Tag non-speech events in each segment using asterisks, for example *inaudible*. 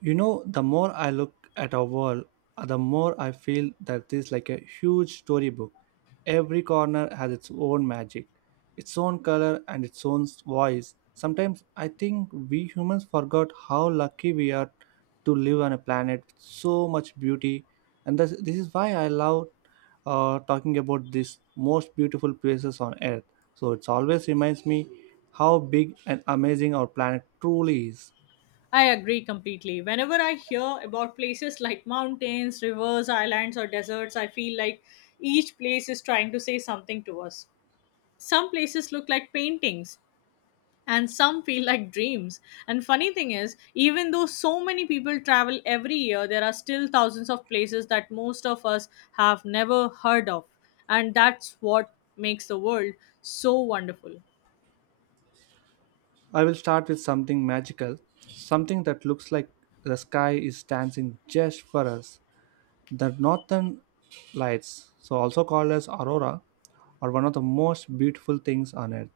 You know, the more I look at our world, the more I feel that this is like a huge storybook. Every corner has its own magic, its own color, and its own voice. Sometimes I think we humans forgot how lucky we are to live on a planet with so much beauty, and this is why I love talking about these most beautiful places on Earth. So it always reminds me how big and amazing our planet truly is. I agree completely. Whenever I hear about places like mountains, rivers, islands, or deserts, I feel like each place is trying to say something to us. Some places look like paintings, and some *laughs* feel like dreams. And funny thing is, even though so many people travel every year, there are still thousands of places that most of us have never heard of. And that's what makes the world so wonderful. I will start with something magical, something that looks like the sky is dancing just for us. The northern lights, so also called as aurora, are one of the most beautiful things on earth.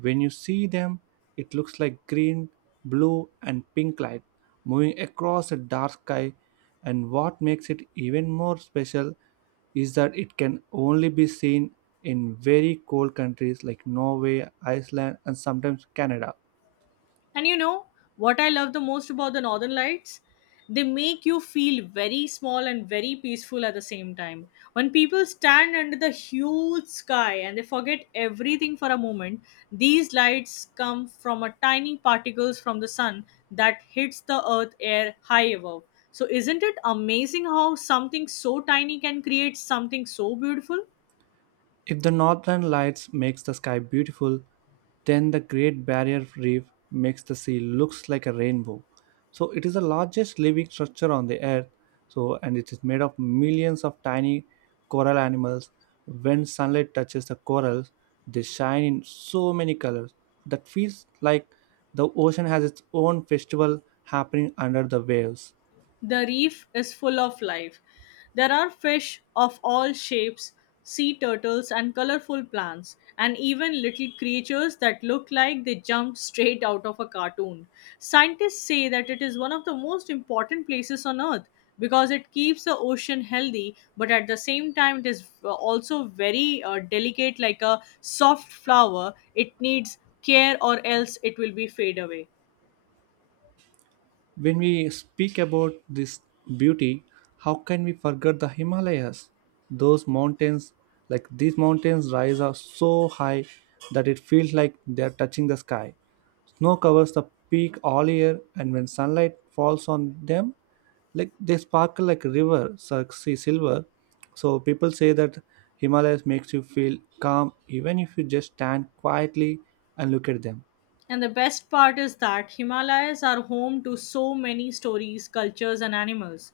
When you see them, it looks like green, blue, and pink light moving across a dark sky. And what makes it even more special is that it can only be seen in very cold countries like Norway, Iceland, and sometimes Canada. And you know what I love the most about the Northern Lights? They make you feel very small and very peaceful at the same time. When people stand under the huge sky and they forget everything for a moment, these lights come from a tiny particles from the sun that hits the earth air high above. So isn't it amazing how something so tiny can create something so beautiful? If the northern lights makes the sky beautiful, then the Great Barrier Reef makes the sea looks like a rainbow. So it is the largest living structure on the earth. So and it is made of millions of tiny coral animals. When sunlight touches the corals, they shine in so many colors that feels like the ocean has its own festival happening under the waves. The reef is full of life. There are fish of all shapes, sea turtles, and colorful plants, and even little creatures that look like they jumped straight out of a cartoon. Scientists say that it is one of the most important places on Earth because it keeps the ocean healthy, but at the same time, it is also very delicate, like a soft flower. It needs care, or else it will be fade away. When we speak about this beauty, how can we forget the Himalayas? Those mountains, like these mountains, rise up so high that it feels like they are touching the sky. Snow covers the peak all year, and when sunlight falls on them, like they sparkle like a river, see silver. So people say that Himalayas makes you feel calm even if you just stand quietly and look at them. And the best part is that Himalayas are home to so many stories, cultures, and animals.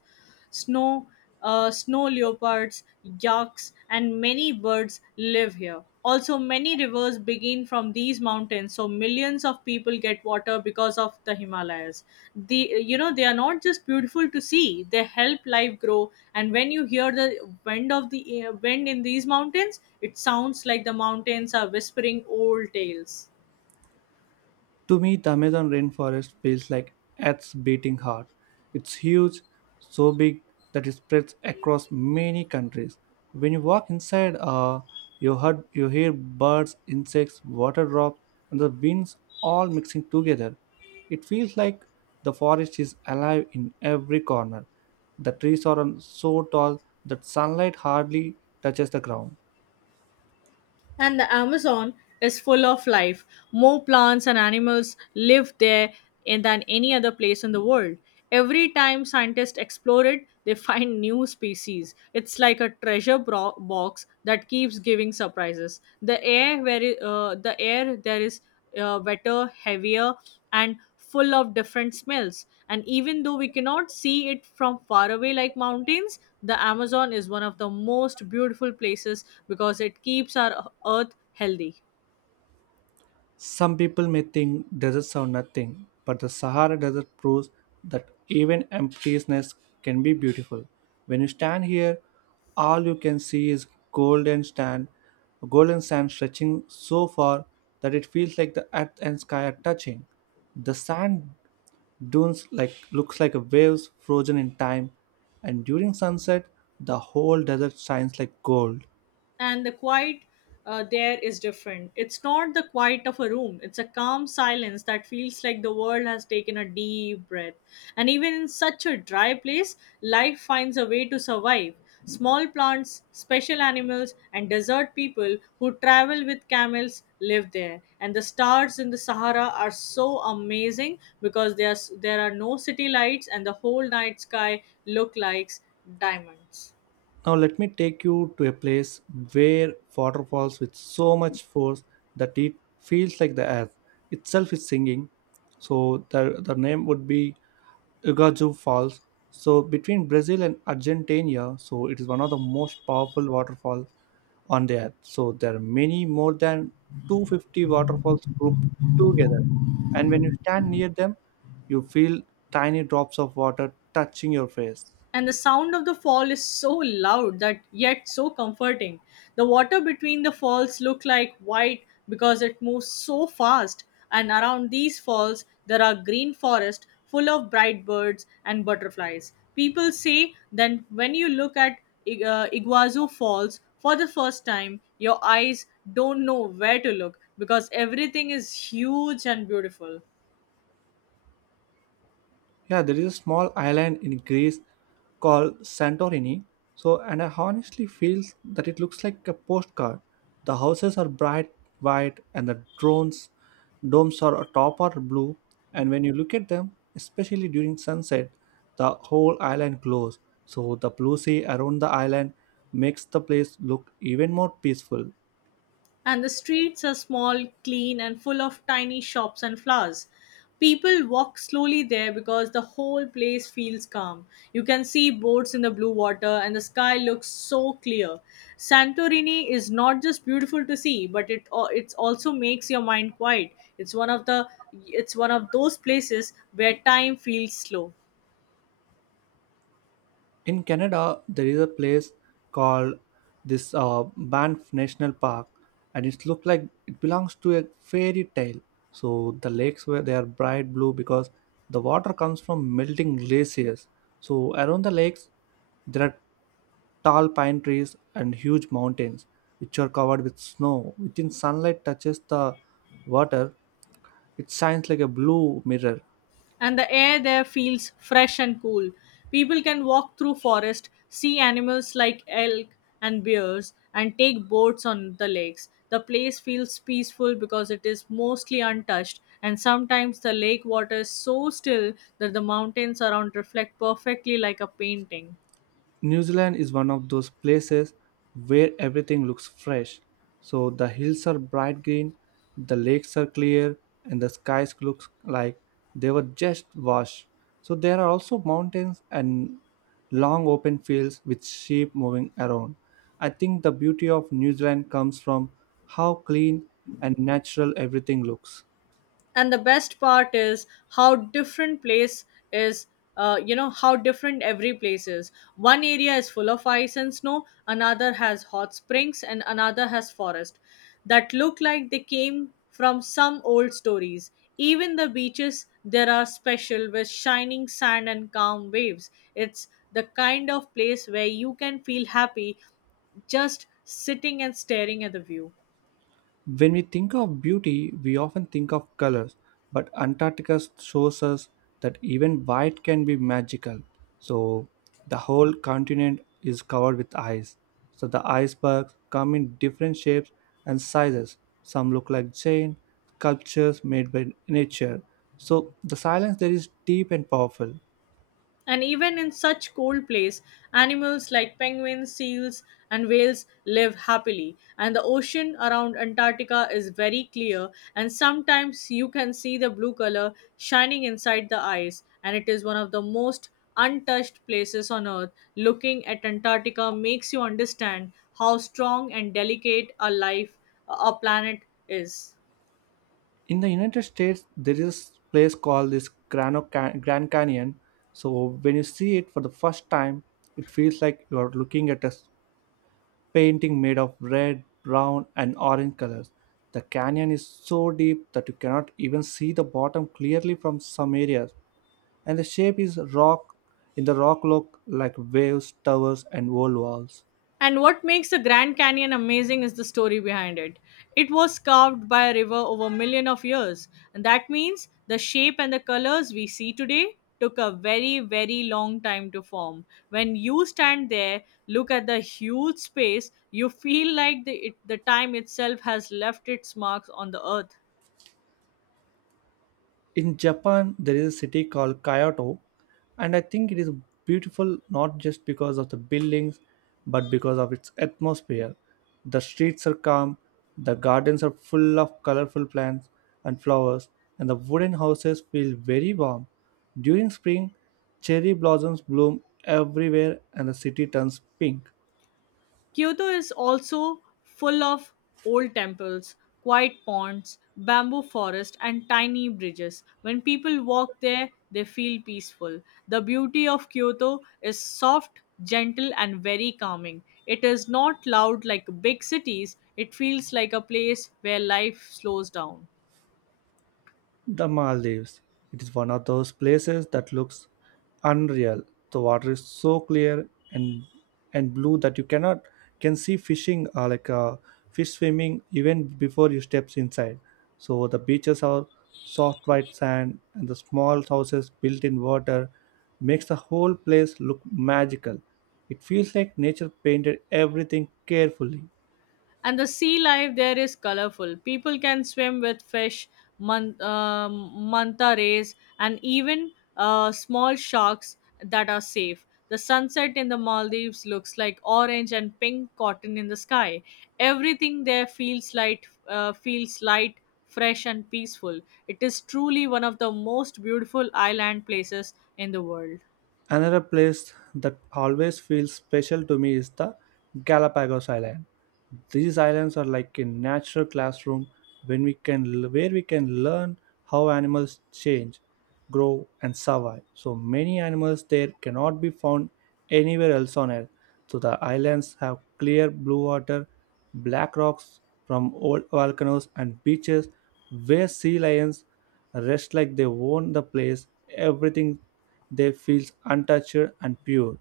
Snow, snow leopards, yaks, and many birds live here. Also, many rivers begin from these mountains, so millions of people get water because of the Himalayas. The you know they are not just beautiful to see; they help life grow. And when you hear the wind of the wind in these mountains, it sounds like the mountains are whispering old tales. To me, the Amazon rainforest feels like Earth's beating heart. It's huge, so big that it spreads across many countries. When you walk inside, you hear birds, insects, water drops, and the winds all mixing together. It feels like the forest is alive in every corner. The trees are so tall that sunlight hardly touches the ground. And the Amazon is full of life. More plants and animals live there than any other place in the world. Every time scientists explore it, they find new species. It's like a treasure box that keeps giving surprises. The air there is wetter, heavier, and full of different smells. And even though we cannot see it from far away like mountains, the Amazon is one of the most beautiful places because it keeps our earth healthy. Some people may think deserts are nothing, but the Sahara Desert proves that even emptiness can be beautiful. When you stand here, all you can see is golden sand stretching so far that it feels like the earth and sky are touching. The sand dunes like looks like waves frozen in time, and during sunset, the whole desert shines like gold. And the quiet there is different. It's not the quiet of a room, it's a calm silence that feels like the world has taken a deep breath. And even in such a dry place, life finds a way to survive. Small plants, special animals, and desert people who travel with camels live there. And the stars in the Sahara are so amazing because there are no city lights and the whole night sky look like diamonds. Now let me take you to a place where water falls with so much force that it feels like the earth itself is singing. So the name would be Ugaju Falls. So between Brazil and Argentina, so it is one of the most powerful waterfall on the earth. So there are many more than 250 waterfalls grouped together. And when you stand near them, you feel tiny drops of water touching your face. And the sound of the fall is so loud that yet so comforting. The water between the falls look like white because it moves so fast, and around these falls there are green forests full of bright birds and butterflies. People say that when you look at Iguazu Falls for the first time, your eyes don't know where to look because everything is huge and beautiful. Yeah, there is a small island in Greece called Santorini. So, and I honestly feel that it looks like a postcard. The houses are bright white, and the drones domes are top or blue. And when you look at them, especially during sunset, the whole island glows. So the blue sea around the island makes the place look even more peaceful. And the streets are small, clean, and full of tiny shops and flowers. People walk slowly there because the whole place feels calm. You can see boats in the blue water, and the sky looks so clear. Santorini is not just beautiful to see, but it also makes your mind quiet. It's one of the it's one of those places where time feels slow. In Canada, there is a place called this Banff National Park, and it looks like it belongs to a fairy tale. So the lakes where they are bright blue because the water comes from melting glaciers. So around the lakes, there are tall pine trees and huge mountains which are covered with snow. Within sunlight touches the water, it shines like a blue mirror. And the air there feels fresh and cool. People can walk through forest, see animals like elk and bears, and take boats on the lakes. The place feels peaceful because it is mostly untouched, and sometimes the lake water is so still that the mountains around reflect perfectly like a painting. New Zealand is one of those places where everything looks fresh. So the hills are bright green, the lakes are clear, and the skies look like they were just washed. So there are also mountains and long open fields with sheep moving around. I think the beauty of New Zealand comes from how clean and natural everything looks. And the best part is how different place is you know how different every place is, one area is full of ice and snow, another has hot springs and another has forest that look like they came from some old stories. Even the beaches there are special with shining sand and calm waves. It's the kind of place where you can feel happy just sitting and staring at the view. When we think of beauty, we often think of colors, but Antarctica shows us that even white can be magical. So, the whole continent is covered with ice. So, the icebergs come in different shapes and sizes. Some look like giant sculptures made by nature. So, the silence there is deep and powerful. And even in such cold place, animals like penguins, seals, and whales live happily. And the ocean around Antarctica is very clear, and sometimes you can see the blue color shining inside the ice. And it is one of the most untouched places on earth. Looking at Antarctica makes you understand how strong and delicate a life, a planet is. In the United States there is this place called this Grand Canyon. So when you see it for the first time it feels like you are looking at a painting made of red brown and orange colors. The canyon is so deep that you cannot even see the bottom clearly from some areas, and the shape is rock in the rock look like waves, towers and old walls. And what makes the Grand Canyon amazing is the story behind it. It was carved by a river over a million of years, and that means the shape and the colors we see today took a very, very long time to form. When you stand there, look at the huge space, you feel like the time itself has left its marks on the earth. In Japan, there is a city called Kyoto, and I think it is beautiful not just because of the buildings, but because of its atmosphere. The streets are calm, the gardens are full of colorful plants and flowers, and the wooden houses feel very warm. During spring, cherry blossoms bloom everywhere, and the city turns pink. Kyoto is also full of old temples, quiet ponds, bamboo forest, and tiny bridges. When people walk there, they feel peaceful. The beauty of Kyoto is soft, gentle, and very calming. It is not loud like big cities, it feels like a place where life slows down. The Maldives. It is one of those places that looks unreal. The water is so clear and blue that you cannot can see fishing like fish swimming even before you steps inside. So the beaches are soft white sand and the small houses built in water makes the whole place look magical. It feels like nature painted everything carefully. And the sea life there is colorful. People can swim with fish, man- um, manta rays and even small sharks that are safe. The sunset in the Maldives looks like orange and pink cotton in the sky. Everything there feels light feels light, fresh and peaceful. It is truly one of the most beautiful island places in the world. Another place that always feels special to me is the Galapagos Island. These islands are like a natural classroom when we can where we can learn how animals change, grow and survive. So many animals there cannot be found anywhere else on earth. So the islands have clear blue water, black rocks from old volcanoes and beaches where sea lions rest like they own the place. Everything they feel untouched and pure.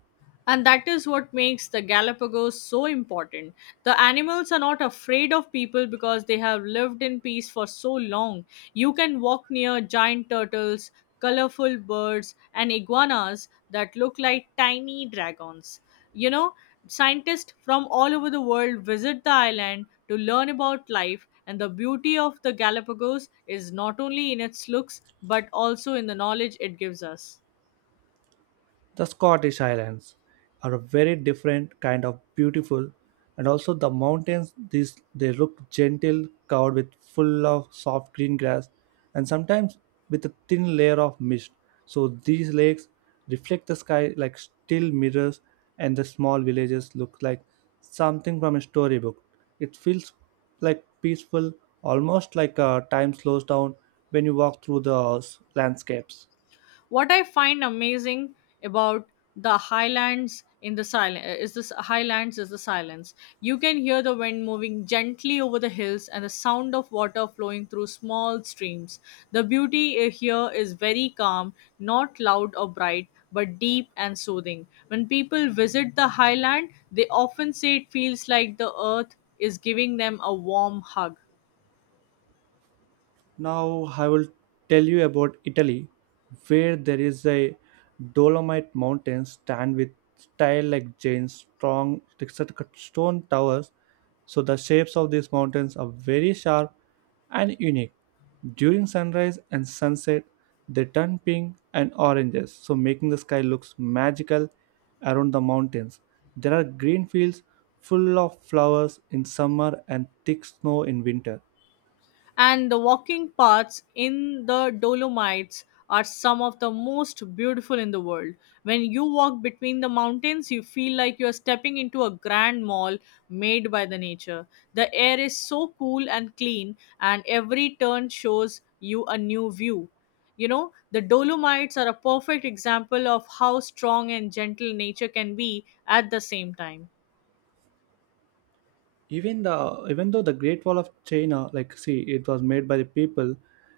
And that is what makes the Galapagos so important. The animals are not afraid of people because they have lived in peace for so long. You can walk near giant turtles, colorful birds, and iguanas that look like tiny dragons. You know, scientists from all over the world visit the island to learn about life, and the beauty of the Galapagos is not only in its looks but also in the knowledge it gives us. The Scottish Highlands are a very different kind of beautiful, and also the mountains these they look gentle, covered with full of soft green grass, and sometimes with a thin layer of mist. So these lakes reflect the sky like still mirrors, and the small villages look like something from a storybook. It feels like peaceful, almost like time slows down when you walk through the landscapes. What I find amazing about the highlands in the silence is this highlands is the silence. You can hear the wind moving gently over the hills and the sound of water flowing through small streams. The beauty here is very calm, not loud or bright, but deep and soothing. When people visit the highland, they often say it feels like the earth is giving them a warm hug. Now I will tell you about Italy, where there is a Dolomite mountain stand with style like Jane's strong textured cut stone towers. So the shapes of these mountains are very sharp and unique. During sunrise and sunset, they turn pink and oranges, so making the sky looks magical around the mountains. There are green fields full of flowers in summer and thick snow in winter. And the walking paths in the Dolomites are some of the most beautiful in the world. When you walk between the mountains, you feel like you are stepping into a grand mall made by the nature. The air is so cool and clean, and every turn shows you a new view. You know, the Dolomites are a perfect example of how strong and gentle nature can be at the same time. Even though the Great Wall of China like see it was made by the people,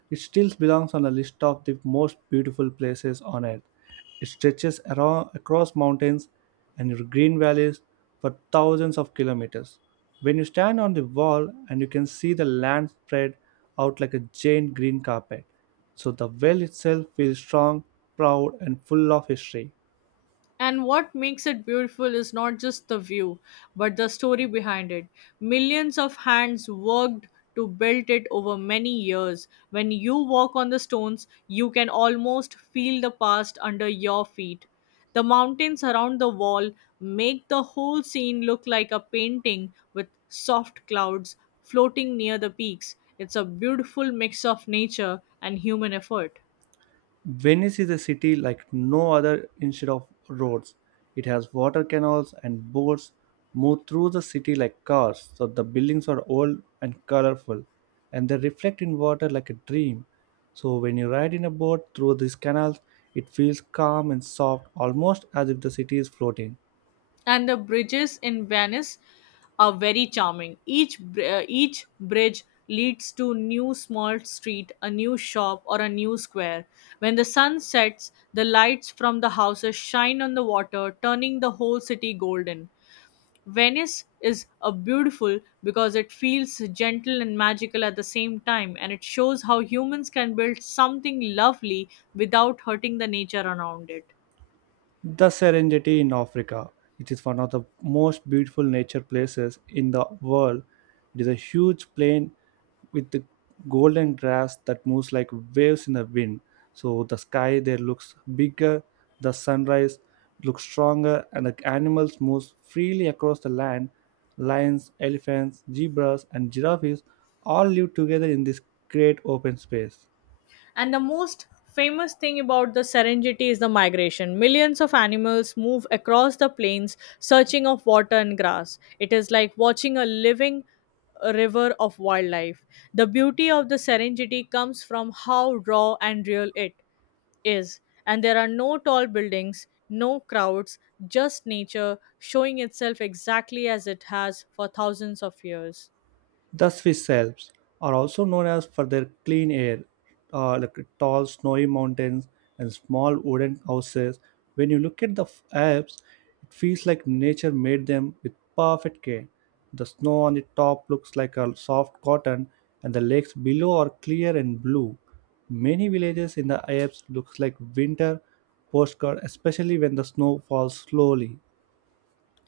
it still belongs on the list of the most beautiful places on earth. It stretches around across mountains and green valleys for thousands of kilometers. When you stand on the wall and you can see the land spread out like a giant green carpet, so the well itself feels strong, proud and full of history. And what makes it beautiful is not just the view, but the story behind it. Millions of hands worked to build it over many years. When you walk on the stones, you can almost feel the past under your feet. The mountains around the wall make the whole scene look like a painting with soft clouds floating near the peaks. It's a beautiful mix of nature and human effort. Venice is a city like no other instead of roads. It has water canals and boats move through the city like cars, so the buildings are old and colorful and they reflect in water like a dream. So when you ride in a boat through these canals, it feels calm and soft, almost as if the city is floating. And the bridges in Venice are very charming. Each bridge leads to new small street, a new shop, or a new square. When the sun sets, the lights from the houses shine on the water, turning the whole city golden. Venice is a beautiful because it feels gentle and magical at the same time, and it shows how humans can build something lovely without hurting the nature around it. The Serengeti in Africa. It is one of the most beautiful nature places in the world. It is a huge plain with the golden grass that moves like waves in the wind. So the sky there looks bigger, the sunrise looks stronger, and the animals move freely across the land. Lions, elephants, zebras, and giraffes all live together in this great open space. And the most famous thing about the Serengeti is the migration. Millions of animals move across the plains searching of water and grass. It is like watching a living river of wildlife. The beauty of the Serengeti comes from how raw and real it is. And there are no tall buildings, no crowds, just nature showing itself exactly as it has for thousands of years. The Swiss Alps are also known as for their clean air, like tall snowy mountains and small wooden houses. When you look at the Alps, it feels like nature made them with perfect care. The snow on the top looks like a soft cotton, and the lakes below are clear and blue. Many villages in the Alps looks like winter postcard, especially when the snow falls slowly.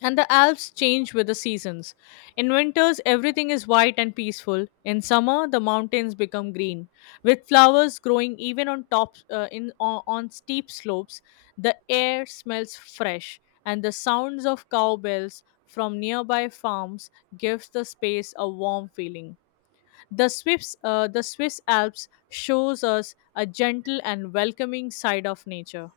And the Alps change with the seasons. In winters, everything is white and peaceful. In summer, the mountains become green, with flowers growing even on top, on steep slopes. The air smells fresh, and the sounds of cowbells from nearby farms gives the space a warm feeling. The Swiss Alps shows us a gentle and welcoming side of nature.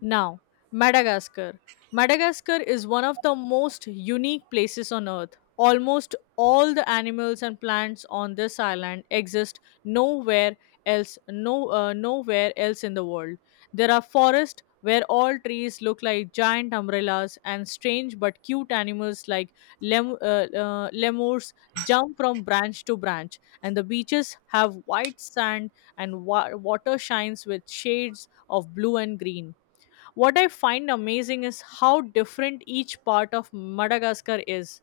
Now, Madagascar. Madagascar is one of the most unique places on earth. Almost all the animals and plants on this island exist nowhere else no nowhere else in the world. There are forests where all trees look like giant umbrellas and strange but cute animals like lemurs jump from branch to branch, and the beaches have white sand and water shines with shades of blue and green. What I find amazing is how different each part of Madagascar is.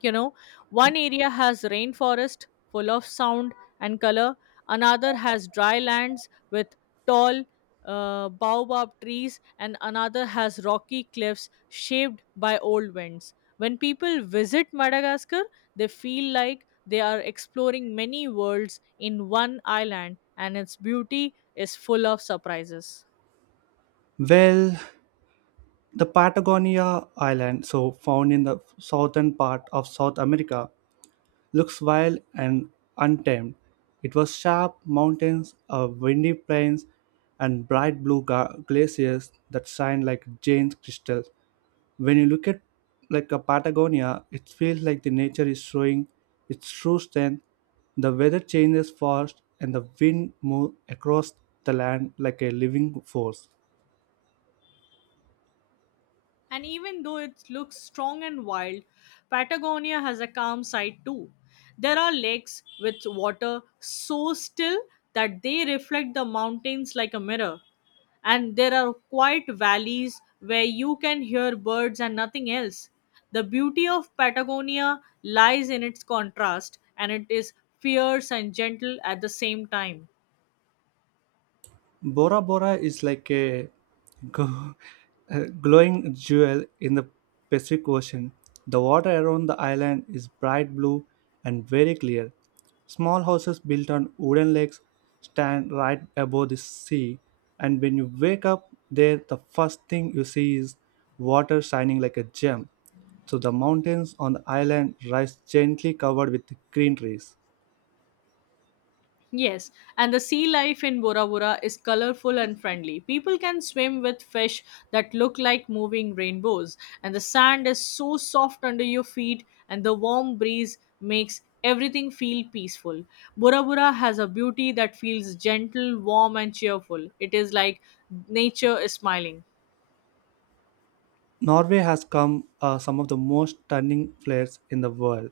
you know One area has rainforest full of sound and color, another has dry lands with tall baobab trees, and another has rocky cliffs shaped by old winds. When people visit Madagascar, they feel like they are exploring many worlds in one island, and its beauty is full of surprises. Well, the Patagonia Island, so found in the southern part of South America, looks wild and untamed. It was sharp mountains, windy plains, and bright blue glaciers that shine like giant crystals. When you look at like a Patagonia, it feels like the nature is showing its true strength. The weather changes fast, and the wind moves across the land like a living force. And even though it looks strong and wild, Patagonia has a calm side too. There are lakes with water so still that they reflect the mountains like a mirror. And there are quiet valleys where you can hear birds and nothing else. The beauty of Patagonia lies in its contrast, and it is fierce and gentle at the same time. Bora Bora is like a *laughs* go- a glowing jewel in the Pacific Ocean. The water around the island is bright blue and very clear. Small houses built on wooden legs stand right above the sea, and when you wake up there, the first thing you see is water shining like a gem. So the mountains on the island rise gently covered with green trees. Yes, and the sea life in Bora Bora is colorful and friendly. People can swim with fish that look like moving rainbows, and the sand is so soft under your feet, and the warm breeze makes everything feel peaceful. Bora Bora has a beauty that feels gentle, warm, and cheerful. It is like nature is smiling. Norway has come some of the most stunning flats in the world.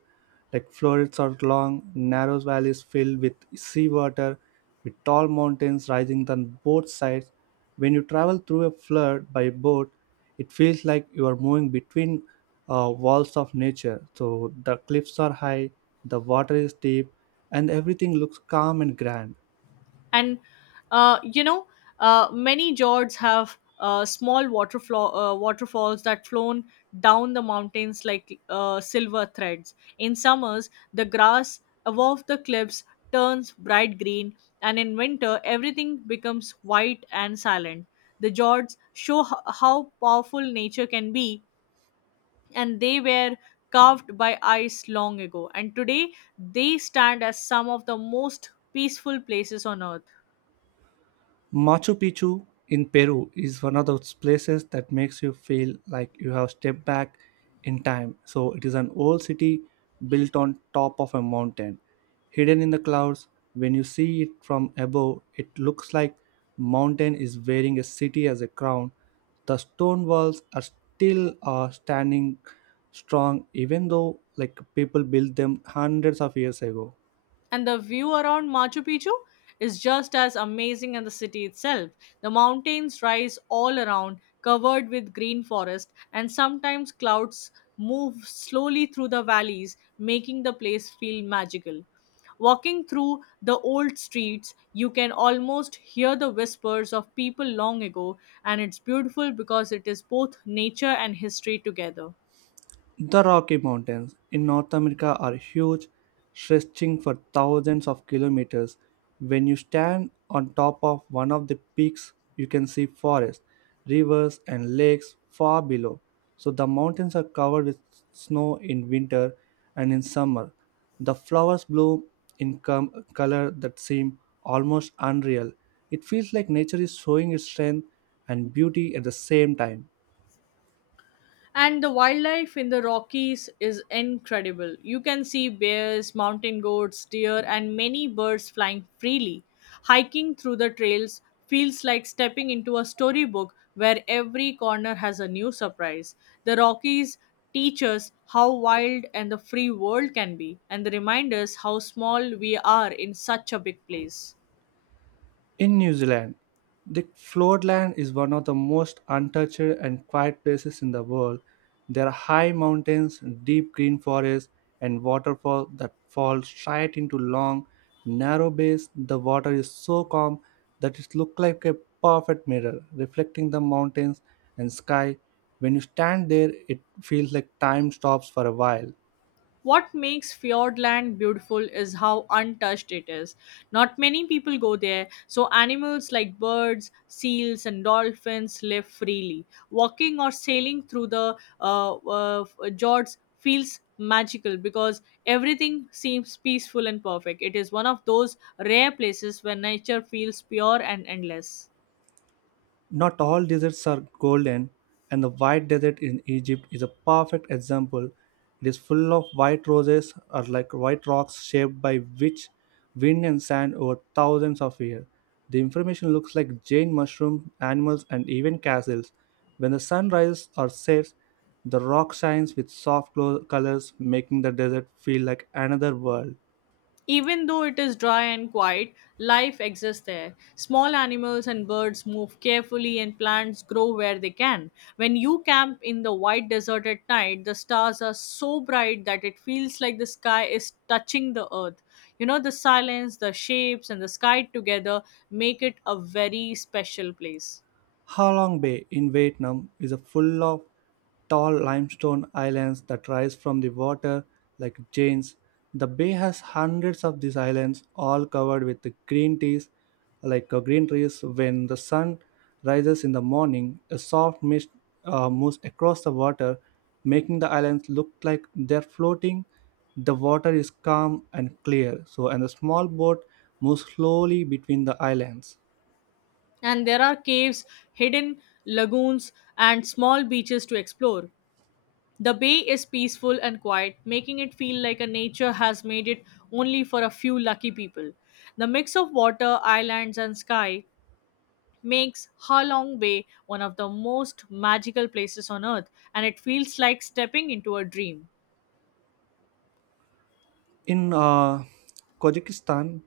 Like florets are long, narrow valleys filled with seawater, with tall mountains rising on both sides. When you travel through a flood by boat, it feels like you are moving between walls of nature. So the cliffs are high, the water is deep, and everything looks calm and grand. And uh, you know many jords have small waterfalls that flown down the mountains like silver threads. In summers, the grass above the cliffs turns bright green, and in winter everything becomes white and silent. The jords show how powerful nature can be, and they were carved by ice long ago, and today they stand as some of the most peaceful places on earth. Machu Picchu in Peru is one of those places that makes you feel like you have stepped back in time. So, it is an old city built on top of a mountain, hidden in the clouds. When you see it from above, it looks like mountain is wearing a city as a crown. The stone walls are still standing strong, even though like people built them hundreds of years ago. And the view around Machu Picchu is just as amazing as the city itself. The mountains rise all around, covered with green forest, and sometimes clouds move slowly through the valleys, making the place feel magical. Walking through the old streets, you can almost hear the whispers of people long ago, and it's beautiful because it is both nature and history together. The Rocky Mountains in North America are huge, stretching for thousands of kilometers. When you stand on top of one of the peaks, you can see forests, rivers, and lakes far below. So the mountains are covered with snow in winter and in summer. The flowers bloom color that seem almost unreal. It feels like nature is showing its strength and beauty at the same time. And the wildlife in the Rockies is incredible. You can see bears, mountain goats, deer, and many birds flying freely. Hiking through the trails feels like stepping into a storybook where every corner has a new surprise. The Rockies teach us how wild and the free world can be, and they remind us how small we are in such a big place. In New Zealand, the floodland is one of the most untouched and quiet places in the world. There are high mountains, deep green forests, and waterfalls that fall straight into long, narrow bays. The water is so calm that it looks like a perfect mirror, reflecting the mountains and sky. When you stand there, it feels like time stops for a while. What makes Fjordland beautiful is how untouched it is. Not many people go there, so animals like birds, seals, and dolphins live freely. Walking or sailing through the fjords feels magical because everything seems peaceful and perfect. It is one of those rare places where nature feels pure and endless. Not all deserts are golden, and the White Desert in Egypt is a perfect example. It is full of white roses, or like white rocks shaped by which wind and sand over thousands of years. The information looks like giant mushrooms, animals, and even castles. When the sun rises or sets, the rock shines with soft colors, making the desert feel like another world. Even though it is dry and quiet, life exists there. Small animals and birds move carefully, and plants grow where they can. When you camp in the white desert at night, the stars are so bright that it feels like the sky is touching the earth. You know, the silence, the shapes, and the sky together make it a very special place. Ha Long Bay in Vietnam is full of tall limestone islands that rise from the water like giants. The bay has hundreds of these islands, all covered with the green trees, like green trees. When the sun rises in the morning, a soft mist moves across the water, making the islands look like they're floating. The water is calm and clear, so and a small boat moves slowly between the islands. And there are caves, hidden lagoons, and small beaches to explore. The bay is peaceful and quiet, making it feel like a nature has made it only for a few lucky people. The mix of water, islands, and sky makes Ha Long Bay one of the most magical places on earth, and it feels like stepping into a dream. In Kazakhstan,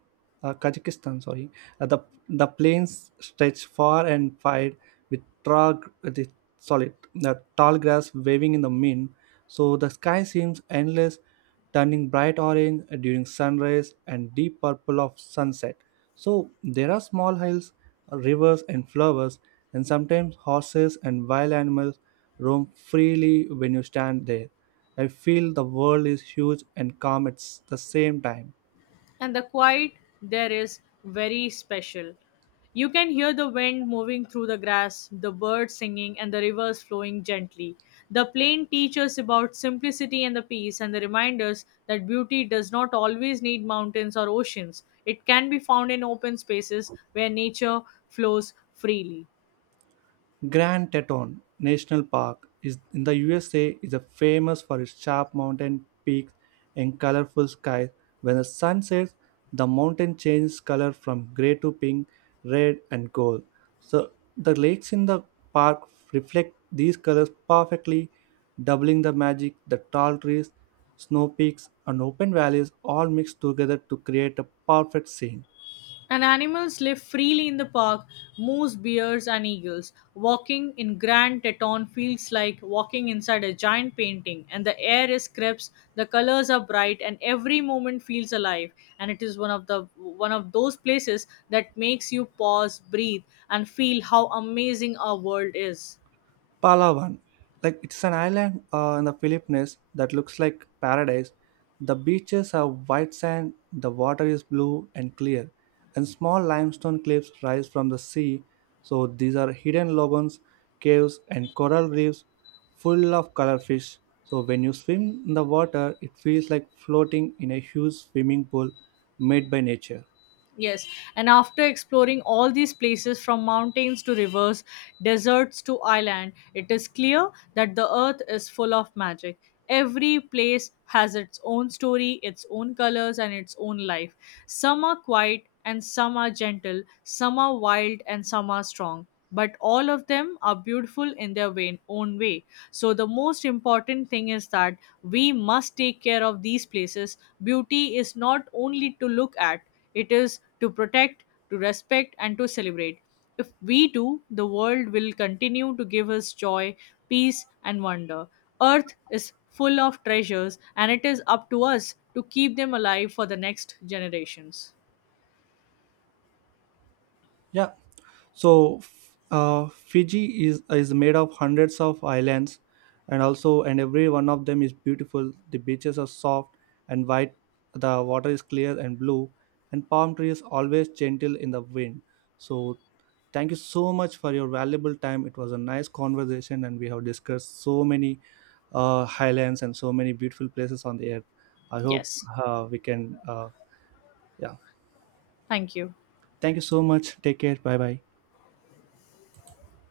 Kazakhstan, sorry, uh, the the plains stretch far and wide with tall grass waving in the wind. So the sky seems endless, turning bright orange during sunrise and deep purple of sunset. So there are small hills, rivers, and flowers, and sometimes horses and wild animals roam freely when you stand there. I feel the world is huge and calm at the same time. And the quiet there is very special. You can hear the wind moving through the grass, the birds singing, and the rivers flowing gently. The plain teaches about simplicity and the peace, and the reminders that beauty does not always need mountains or oceans. It can be found in open spaces where nature flows freely. Grand Teton National Park is in the USA is a famous for its sharp mountain peaks and colorful skies. When the sun sets, the mountain changes color from gray to pink, red, and gold. So the lakes in the park reflect these colors perfectly, doubling the magic. The tall trees, snow peaks, and open valleys all mix together to create a perfect scene. And animals live freely in the park: moose, bears, and eagles. Walking in Grand Teton feels like walking inside a giant painting, and the air is crisp, the colors are bright, and every moment feels alive. And it is one of those places that makes you pause, breathe, and feel how amazing our world is. Palawan, like it's an island in the Philippines that looks like paradise. The beaches are white sand, the water is blue and clear, and small limestone cliffs rise from the sea. So these are hidden lagoons, caves, and coral reefs full of color fish. So when you swim in the water, it feels like floating in a huge swimming pool made by nature. Yes, and after exploring all these places from mountains to rivers, deserts to island, it is clear that the earth is full of magic. Every place has its own story, its own colors, and its own life. Some are quiet and some are gentle, some are wild and some are strong, but all of them are beautiful in own way. So, the most important thing is that we must take care of these places. Beauty is not only to look at, it is to protect, to respect, and to celebrate. If we do, the world will continue to give us joy, peace, and wonder. Earth is full of treasures, and it is up to us to keep them alive for the next generations. Yeah. So, Fiji is made of hundreds of islands, and also and every one of them is beautiful. The beaches are soft and white. The water is clear and blue, and palm trees always gentle in the wind. So, thank you so much for your valuable time. It was a nice conversation, and we have discussed so many highlands and so many beautiful places on the earth. I hope Yes. We can. Yeah. Thank you. Thank you so much. Take care. Bye bye.